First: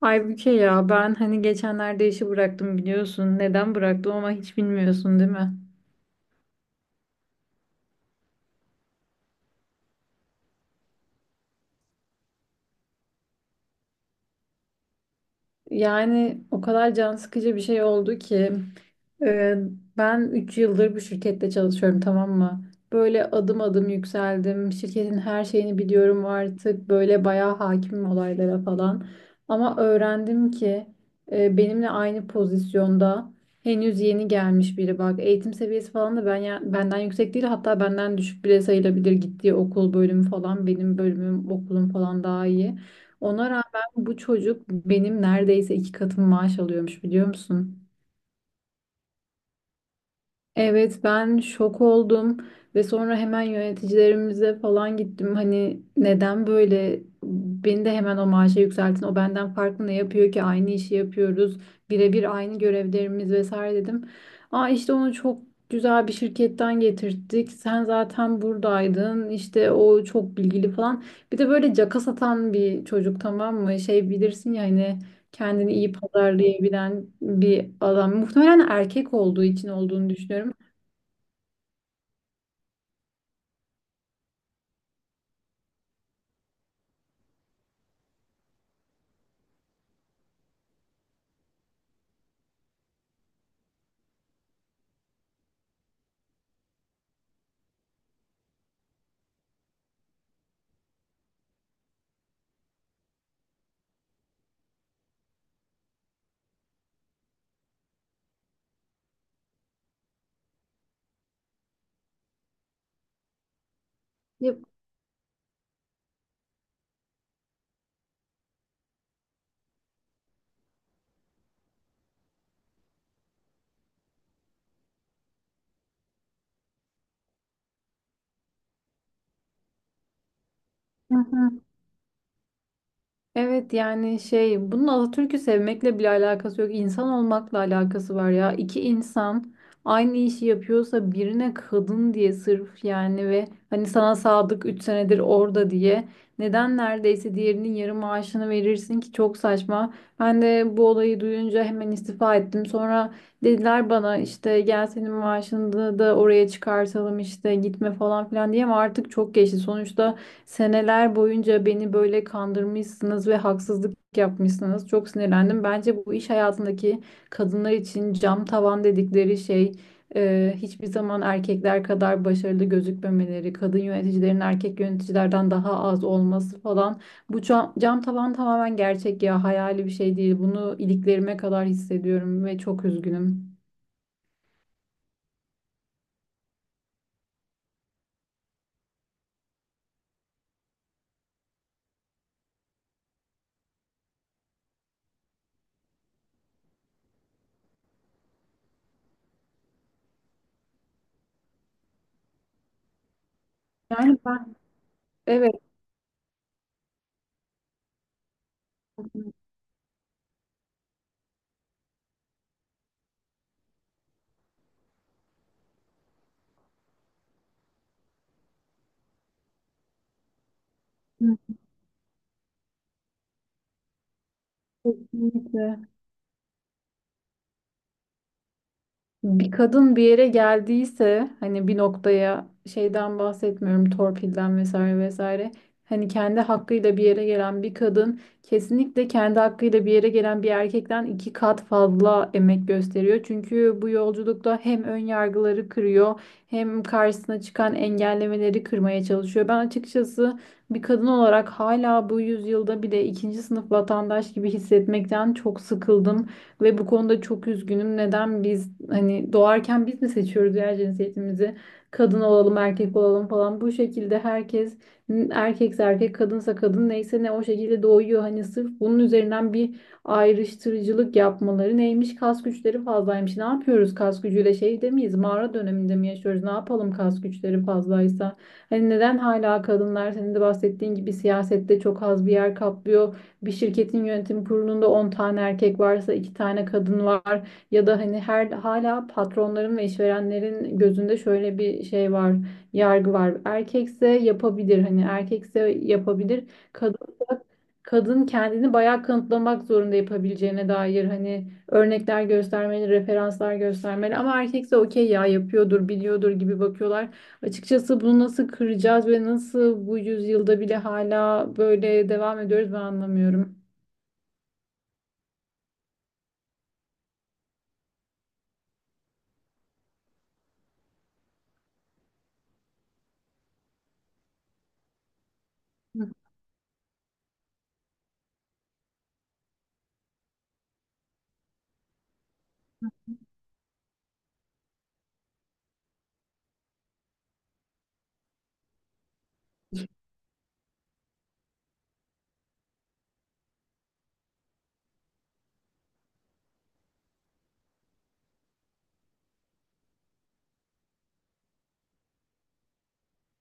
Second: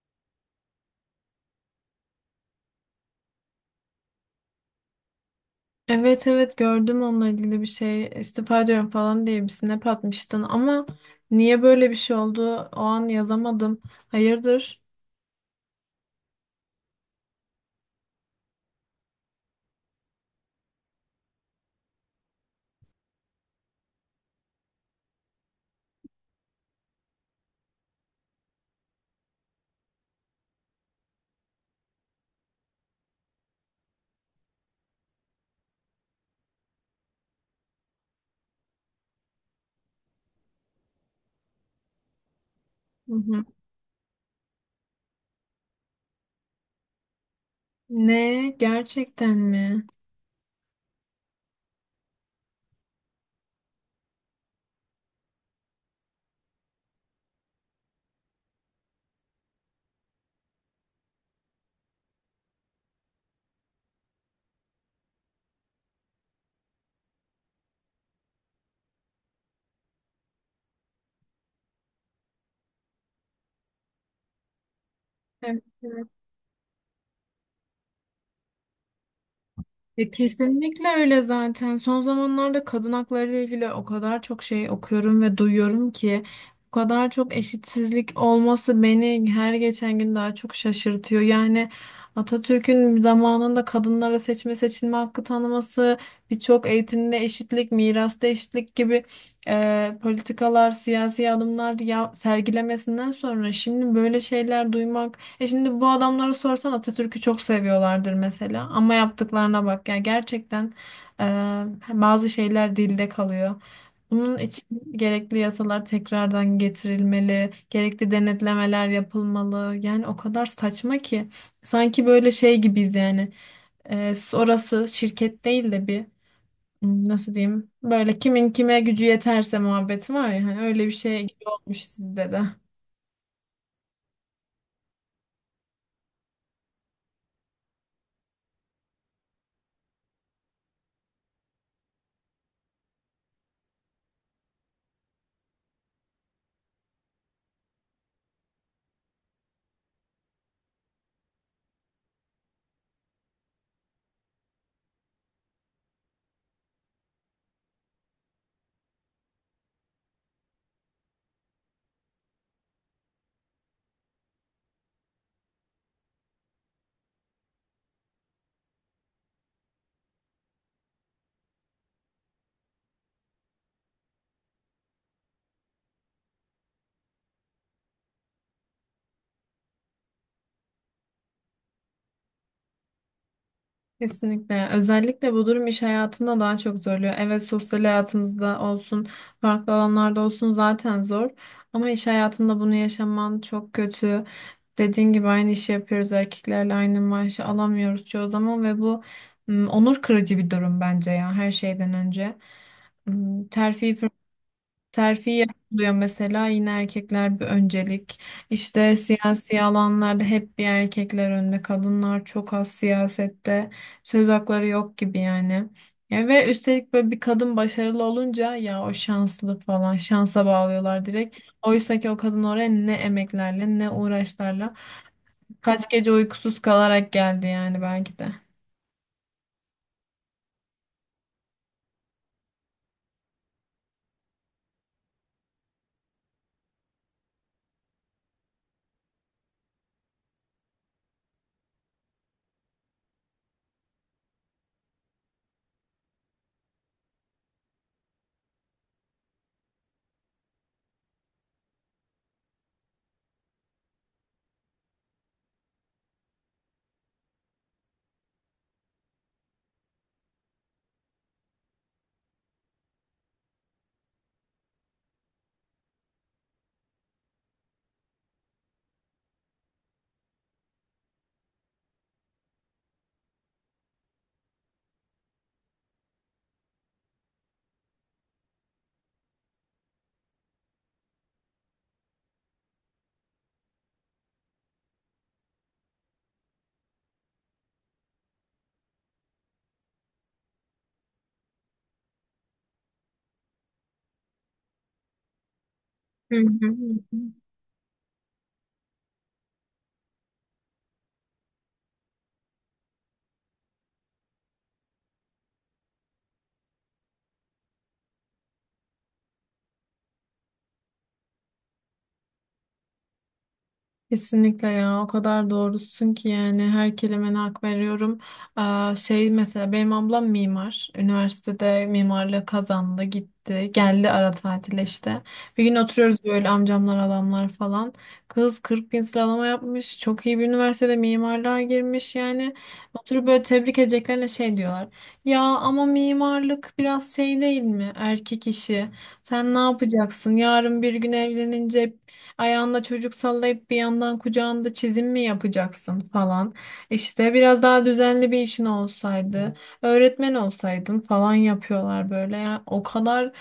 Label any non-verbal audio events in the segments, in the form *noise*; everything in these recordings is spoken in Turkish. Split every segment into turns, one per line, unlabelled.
Halbuki ya ben hani geçenlerde işi bıraktım biliyorsun. Neden bıraktım ama hiç bilmiyorsun değil mi?
Evet, evet, gördüm, onunla ilgili bir şey, istifa ediyorum falan diye bir snap atmıştın ama niye böyle bir şey oldu o an yazamadım. Hayırdır?
Yani o kadar can sıkıcı bir şey oldu ki e, ben 3 yıldır bu şirkette çalışıyorum, tamam mı? Böyle adım adım yükseldim. Şirketin her şeyini biliyorum artık. Böyle bayağı hakimim olaylara falan. Ama öğrendim ki benimle aynı pozisyonda henüz yeni gelmiş biri, bak. Eğitim seviyesi falan da ben benden yüksek değil, hatta benden düşük bile sayılabilir. Gittiği okul, bölümü falan, benim bölümüm okulum falan daha iyi.
Hı hı.
Ona bu çocuk benim neredeyse 2 katım maaş alıyormuş, biliyor musun?
Ne? Gerçekten mi?
Evet, ben şok oldum ve sonra hemen yöneticilerimize falan gittim. Hani neden böyle, beni de hemen o maaşa yükseltin. O benden farklı ne yapıyor ki, aynı işi yapıyoruz. Birebir aynı görevlerimiz vesaire dedim. Aa, işte onu çok güzel bir şirketten getirttik, sen zaten buradaydın, İşte o çok bilgili falan. Bir de böyle caka satan bir çocuk, tamam mı? Şey, bilirsin ya hani, kendini iyi
Evet.
pazarlayabilen bir adam. Muhtemelen erkek olduğu için
Ya
olduğunu düşünüyorum.
kesinlikle öyle zaten. Son zamanlarda kadın hakları ile ilgili o kadar çok şey okuyorum ve duyuyorum ki bu kadar çok eşitsizlik olması beni her geçen gün daha çok şaşırtıyor. Yani Atatürk'ün zamanında kadınlara seçme seçilme hakkı tanıması, birçok eğitimde eşitlik, mirasta eşitlik gibi politikalar, siyasi adımlar ya, sergilemesinden sonra şimdi böyle şeyler duymak, şimdi bu adamlara sorsan Atatürk'ü çok seviyorlardır mesela. Ama yaptıklarına bak. Yani gerçekten e, bazı şeyler dilde kalıyor. Bunun
Ya-
için gerekli yasalar tekrardan getirilmeli, gerekli denetlemeler yapılmalı. Yani o kadar saçma ki sanki böyle şey gibiyiz yani. Orası şirket değil de bir, nasıl diyeyim, böyle kimin kime gücü yeterse muhabbeti var ya, hani öyle bir
Hı
şey gibi
hı.
olmuş sizde de.
Evet, yani şey, bunun Atatürk'ü sevmekle bile alakası yok. İnsan olmakla alakası var ya. İki insan aynı işi yapıyorsa, birine kadın diye sırf yani ve hani sana sadık 3 senedir orada diye neden neredeyse diğerinin yarı maaşını verirsin ki, çok saçma. Ben de bu olayı duyunca hemen istifa ettim. Sonra dediler bana, işte gel senin maaşını da oraya çıkartalım, işte gitme falan filan diye, ama artık çok geçti. Sonuçta seneler boyunca beni böyle kandırmışsınız ve haksızlık yapmışsınız. Çok sinirlendim. Bence bu iş hayatındaki kadınlar için cam tavan dedikleri şey, hiçbir zaman erkekler kadar başarılı gözükmemeleri, kadın yöneticilerin erkek yöneticilerden daha az olması falan. Bu cam tavan tamamen gerçek ya, hayali bir şey değil. Bunu iliklerime kadar hissediyorum ve çok üzgünüm.
Kesinlikle. Özellikle bu durum iş hayatında daha çok zorluyor. Evet, sosyal hayatımızda olsun, farklı alanlarda olsun zaten zor. Ama iş hayatında bunu yaşaman çok kötü. Dediğin gibi aynı işi yapıyoruz erkeklerle, aynı maaşı alamıyoruz çoğu zaman ve bu onur kırıcı bir durum bence ya, her şeyden önce. M, Terfi
Yani ben
Terfi
Evet.
yapılıyor mesela, yine erkekler bir öncelik. İşte siyasi alanlarda hep bir erkekler önde. Kadınlar çok az siyasette. Söz hakları yok gibi yani. Ya ve üstelik böyle bir kadın başarılı olunca ya, o şanslı falan, şansa bağlıyorlar direkt. Oysa ki o kadın oraya ne emeklerle, ne uğraşlarla,
Kesinlikle.
kaç gece uykusuz kalarak geldi yani belki de.
Bir kadın bir yere geldiyse, hani bir noktaya, şeyden bahsetmiyorum, torpilden vesaire vesaire. Hani kendi hakkıyla bir yere gelen bir kadın kesinlikle kendi hakkıyla bir yere gelen bir erkekten 2 kat fazla emek gösteriyor. Çünkü bu yolculukta hem ön yargıları kırıyor, hem karşısına çıkan engellemeleri kırmaya çalışıyor. Ben açıkçası bir kadın olarak hala bu yüzyılda bile ikinci sınıf vatandaş gibi hissetmekten çok sıkıldım. Ve bu konuda çok üzgünüm. Neden biz, hani doğarken biz mi seçiyoruz ya cinsiyetimizi? Kadın olalım, erkek olalım falan. Bu şekilde herkes, erkekse erkek, kadınsa kadın, neyse ne, o şekilde doğuyor. Hani sırf bunun üzerinden bir ayrıştırıcılık yapmaları neymiş? Kas güçleri fazlaymış. Ne yapıyoruz kas gücüyle? Şey miyiz? Mağara döneminde mi yaşıyoruz? Ne yapalım kas güçleri fazlaysa? Hani neden hala kadınlar, senin de bahsettiğin gibi, siyasette çok az bir yer kaplıyor? Bir şirketin yönetim kurulunda 10 tane erkek varsa 2 tane kadın var. Ya da hani her, hala patronların ve işverenlerin gözünde şöyle bir şey var, yargı var. Erkekse yapabilir, hani erkekse
Hı
yapabilir.
hı. Hı hı.
Kadınsa kadın kendini bayağı kanıtlamak zorunda, yapabileceğine dair hani örnekler göstermeli, referanslar göstermeli, ama erkekse okey ya, yapıyordur, biliyordur gibi bakıyorlar. Açıkçası bunu nasıl kıracağız ve nasıl bu yüzyılda bile hala böyle devam ediyoruz, ben anlamıyorum.
Kesinlikle ya, o kadar doğrusun ki yani, her kelimene hak veriyorum. Aa, şey, mesela benim ablam mimar. Üniversitede mimarlığı kazandı, gitti, geldi ara tatile işte. Bir gün oturuyoruz böyle, amcamlar, adamlar falan. Kız 40 bin sıralama yapmış, çok iyi bir üniversitede mimarlığa girmiş yani. Oturup böyle tebrik edeceklerine şey diyorlar. Ya ama mimarlık biraz şey değil mi, erkek işi. Sen ne yapacaksın yarın bir gün evlenince, ayağında çocuk sallayıp bir yandan kucağında çizim mi yapacaksın falan. İşte biraz daha düzenli bir işin olsaydı, öğretmen olsaydın falan, yapıyorlar böyle. Ya, o kadar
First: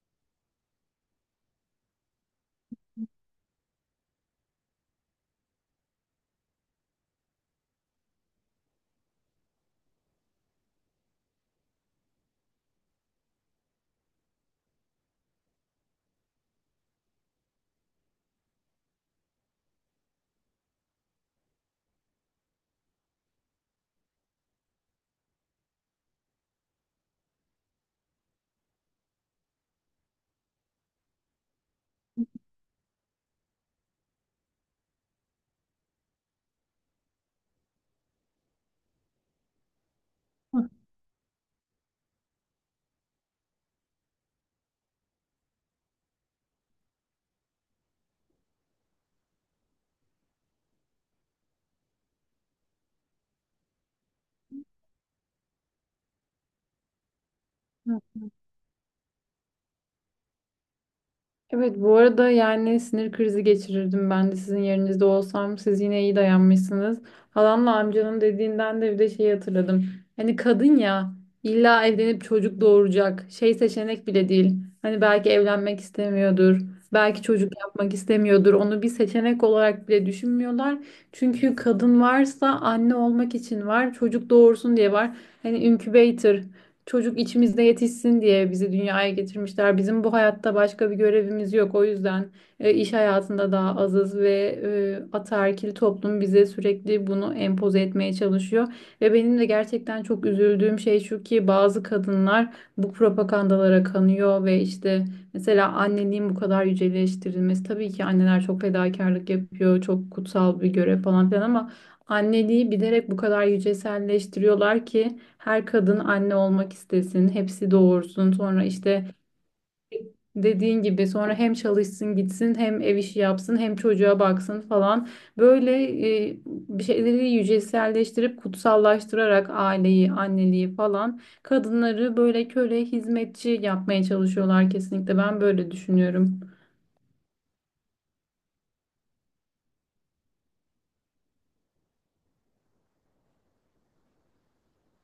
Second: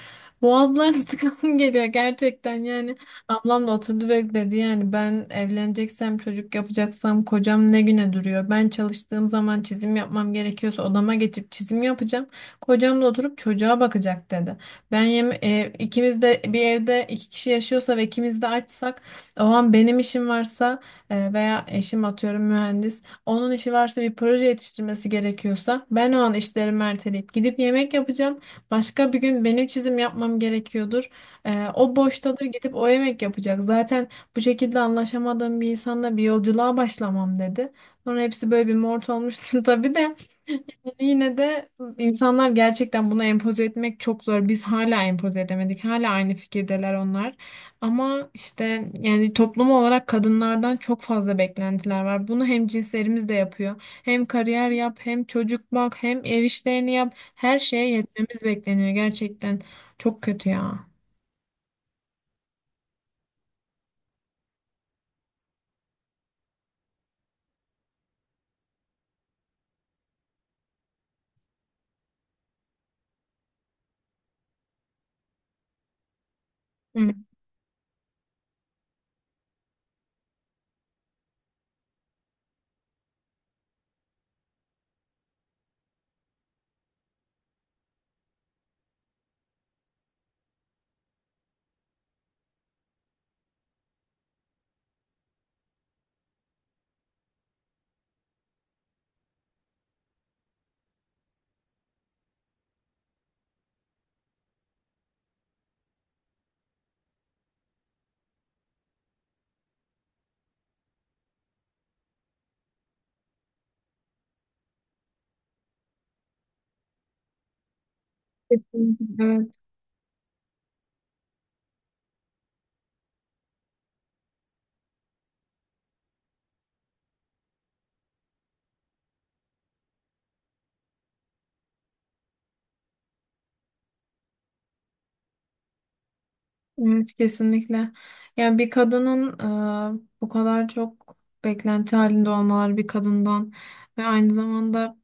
boğazlarını *laughs* sıkasım geliyor gerçekten yani. Ablam da oturdu ve dedi, yani ben evleneceksem, çocuk yapacaksam, kocam ne güne duruyor. Ben çalıştığım zaman çizim yapmam gerekiyorsa odama geçip çizim yapacağım. Kocam da oturup çocuğa bakacak dedi. İkimiz de bir evde, iki kişi yaşıyorsa ve ikimiz de açsak, o an benim işim varsa veya eşim, atıyorum mühendis, onun işi varsa, bir proje yetiştirmesi gerekiyorsa, ben o an işlerimi erteleyip gidip yemek yapacağım. Başka bir gün benim çizim yapmam gerekiyordur. E, o boştadır, gidip o yemek yapacak. Zaten bu şekilde anlaşamadığım bir insanla bir yolculuğa başlamam dedi. Sonra hepsi böyle bir mort olmuştu *laughs* tabii de. Yine de insanlar gerçekten bunu empoze etmek çok zor. Biz hala empoze edemedik. Hala aynı fikirdeler onlar. Ama işte, yani toplum olarak kadınlardan çok fazla beklentiler var. Bunu hem cinslerimiz de yapıyor. Hem kariyer yap, hem çocuk bak, hem ev işlerini yap. Her şeye
*laughs*
yetmemiz bekleniyor gerçekten. Çok kötü ya.
Evet, bu arada yani sinir krizi geçirirdim ben de sizin yerinizde olsam, siz yine iyi dayanmışsınız. Halamla amcanın dediğinden de bir de şeyi hatırladım. Hani kadın ya, illa evlenip çocuk doğuracak, şey, seçenek bile değil. Hani belki evlenmek istemiyordur.
Hı.
Belki çocuk yapmak istemiyordur. Onu bir seçenek olarak bile düşünmüyorlar. Çünkü kadın varsa anne olmak için var. Çocuk doğursun diye var. Hani incubator, çocuk içimizde yetişsin diye bizi dünyaya getirmişler. Bizim bu hayatta başka bir görevimiz yok. O yüzden iş hayatında daha azız ve ataerkil toplum bize sürekli bunu empoze etmeye çalışıyor. Ve benim de gerçekten çok üzüldüğüm şey şu ki, bazı kadınlar bu propagandalara kanıyor ve işte, mesela anneliğin bu kadar yüceleştirilmesi. Tabii ki anneler çok fedakarlık yapıyor, çok kutsal bir görev falan filan ama anneliği bilerek bu kadar yüceselleştiriyorlar ki her kadın anne olmak istesin, hepsi doğursun.
Evet,
Sonra işte, dediğin gibi, sonra hem çalışsın gitsin, hem ev işi yapsın, hem çocuğa baksın falan. Böyle bir şeyleri yüceselleştirip kutsallaştırarak aileyi, anneliği falan, kadınları böyle köle, hizmetçi yapmaya çalışıyorlar kesinlikle. Ben böyle düşünüyorum.
evet kesinlikle. Yani bir kadının bu kadar çok beklenti halinde olmaları bir kadından ve aynı zamanda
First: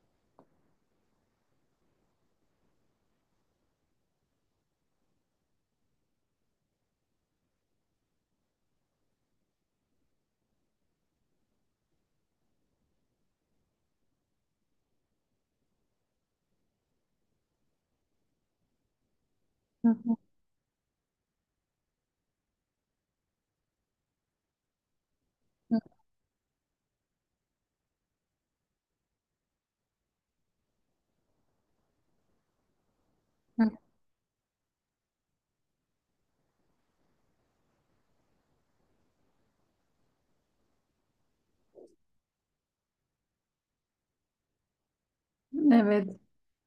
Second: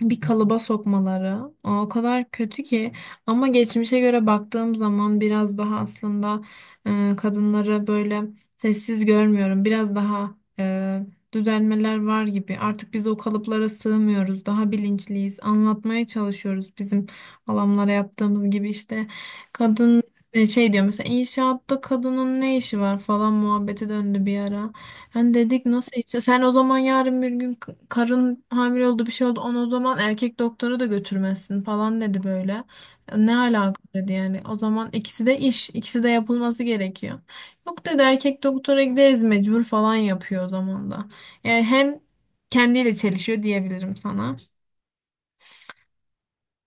bir kalıba sokmaları o kadar kötü ki, ama geçmişe göre baktığım zaman biraz daha aslında kadınları böyle sessiz görmüyorum, biraz daha düzelmeler var gibi. Artık biz o kalıplara sığmıyoruz, daha bilinçliyiz, anlatmaya çalışıyoruz, bizim alanlara yaptığımız gibi işte. Kadın şey diyor mesela, inşaatta kadının ne işi var falan muhabbeti döndü bir ara. Hani dedik nasıl işi? Sen o zaman yarın bir gün, karın hamile oldu, bir şey oldu, onu o zaman erkek doktora da götürmezsin falan dedi böyle. E, ne alaka dedi yani. O zaman ikisi de iş, ikisi de yapılması gerekiyor. Yok dedi, erkek doktora gideriz mecbur falan, yapıyor o zaman da. Yani hem kendiyle çelişiyor diyebilirim sana.
Evet.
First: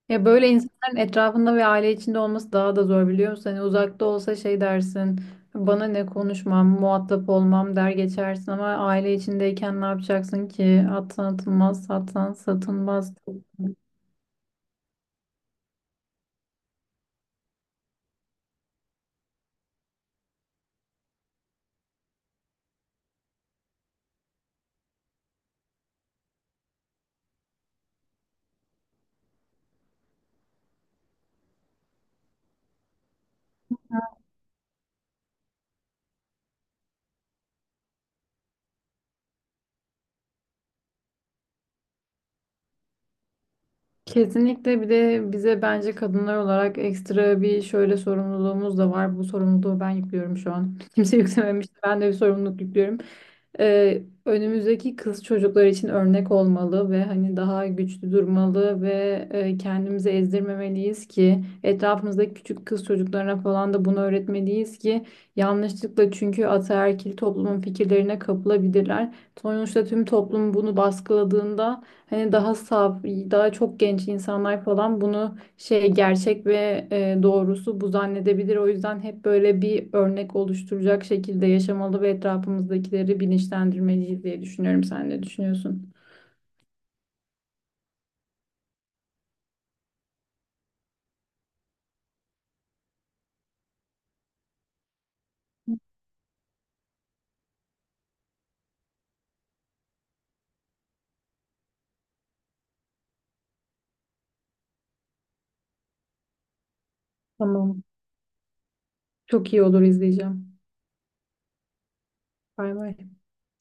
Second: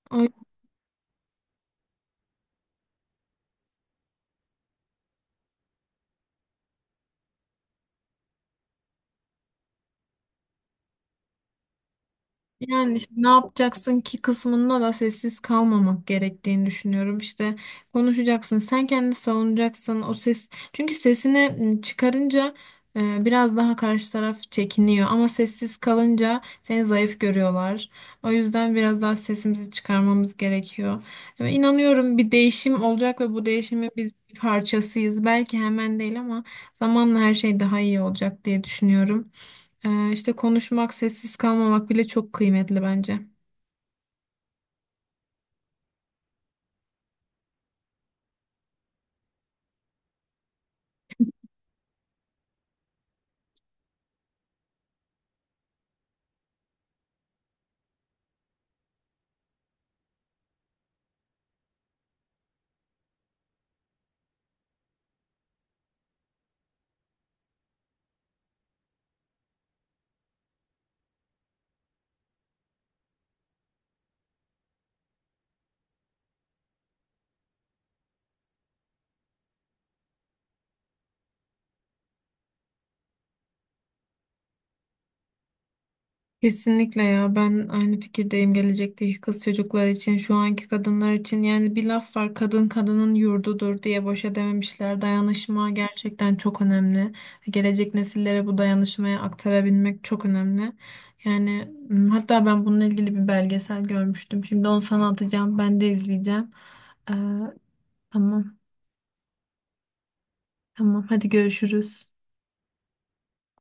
Ya böyle insanların etrafında ve aile içinde olması daha da zor, biliyor musun? Hani uzakta olsa şey dersin, bana ne, konuşmam, muhatap olmam der geçersin, ama aile içindeyken ne yapacaksın ki? Atsan atılmaz, satsan
Yani işte
satılmaz.
ne yapacaksın ki kısmında da sessiz kalmamak gerektiğini düşünüyorum. İşte konuşacaksın, sen kendini savunacaksın. O ses, çünkü sesini çıkarınca biraz daha karşı taraf çekiniyor, ama sessiz kalınca seni zayıf görüyorlar. O yüzden biraz daha sesimizi çıkarmamız gerekiyor. Ve inanıyorum bir değişim olacak ve bu değişimin biz bir parçasıyız. Belki hemen değil ama zamanla her şey daha iyi olacak diye düşünüyorum. İşte konuşmak, sessiz kalmamak bile çok kıymetli bence.
Kesinlikle. Bir de bize bence kadınlar olarak ekstra bir şöyle sorumluluğumuz da var. Bu sorumluluğu ben yüklüyorum şu an. *laughs* Kimse yüklememişti. Ben de bir sorumluluk yüklüyorum. Önümüzdeki kız çocuklar için örnek olmalı ve hani daha güçlü durmalı ve kendimizi ezdirmemeliyiz ki etrafımızdaki küçük kız çocuklarına falan da bunu öğretmeliyiz ki, yanlışlıkla çünkü ataerkil toplumun fikirlerine kapılabilirler. Sonuçta tüm toplum bunu baskıladığında, hani daha saf, daha çok genç insanlar falan bunu, şey, gerçek ve doğrusu bu zannedebilir. O yüzden hep böyle bir örnek oluşturacak şekilde yaşamalı ve etrafımızdakileri bilinçlendirmeliyiz diye düşünüyorum. Sen ne düşünüyorsun?
Kesinlikle ya, ben aynı fikirdeyim. Gelecekteki kız çocuklar için, şu anki kadınlar için, yani bir laf var, kadın kadının yurdudur diye, boşa dememişler. Dayanışma gerçekten çok önemli, gelecek nesillere bu dayanışmayı aktarabilmek çok önemli. Yani hatta ben bununla ilgili bir belgesel görmüştüm, şimdi onu sana atacağım, ben de izleyeceğim. Ee,
Tamam.
tamam,
Çok iyi olur, izleyeceğim.
tamam, hadi görüşürüz.
Bay bay.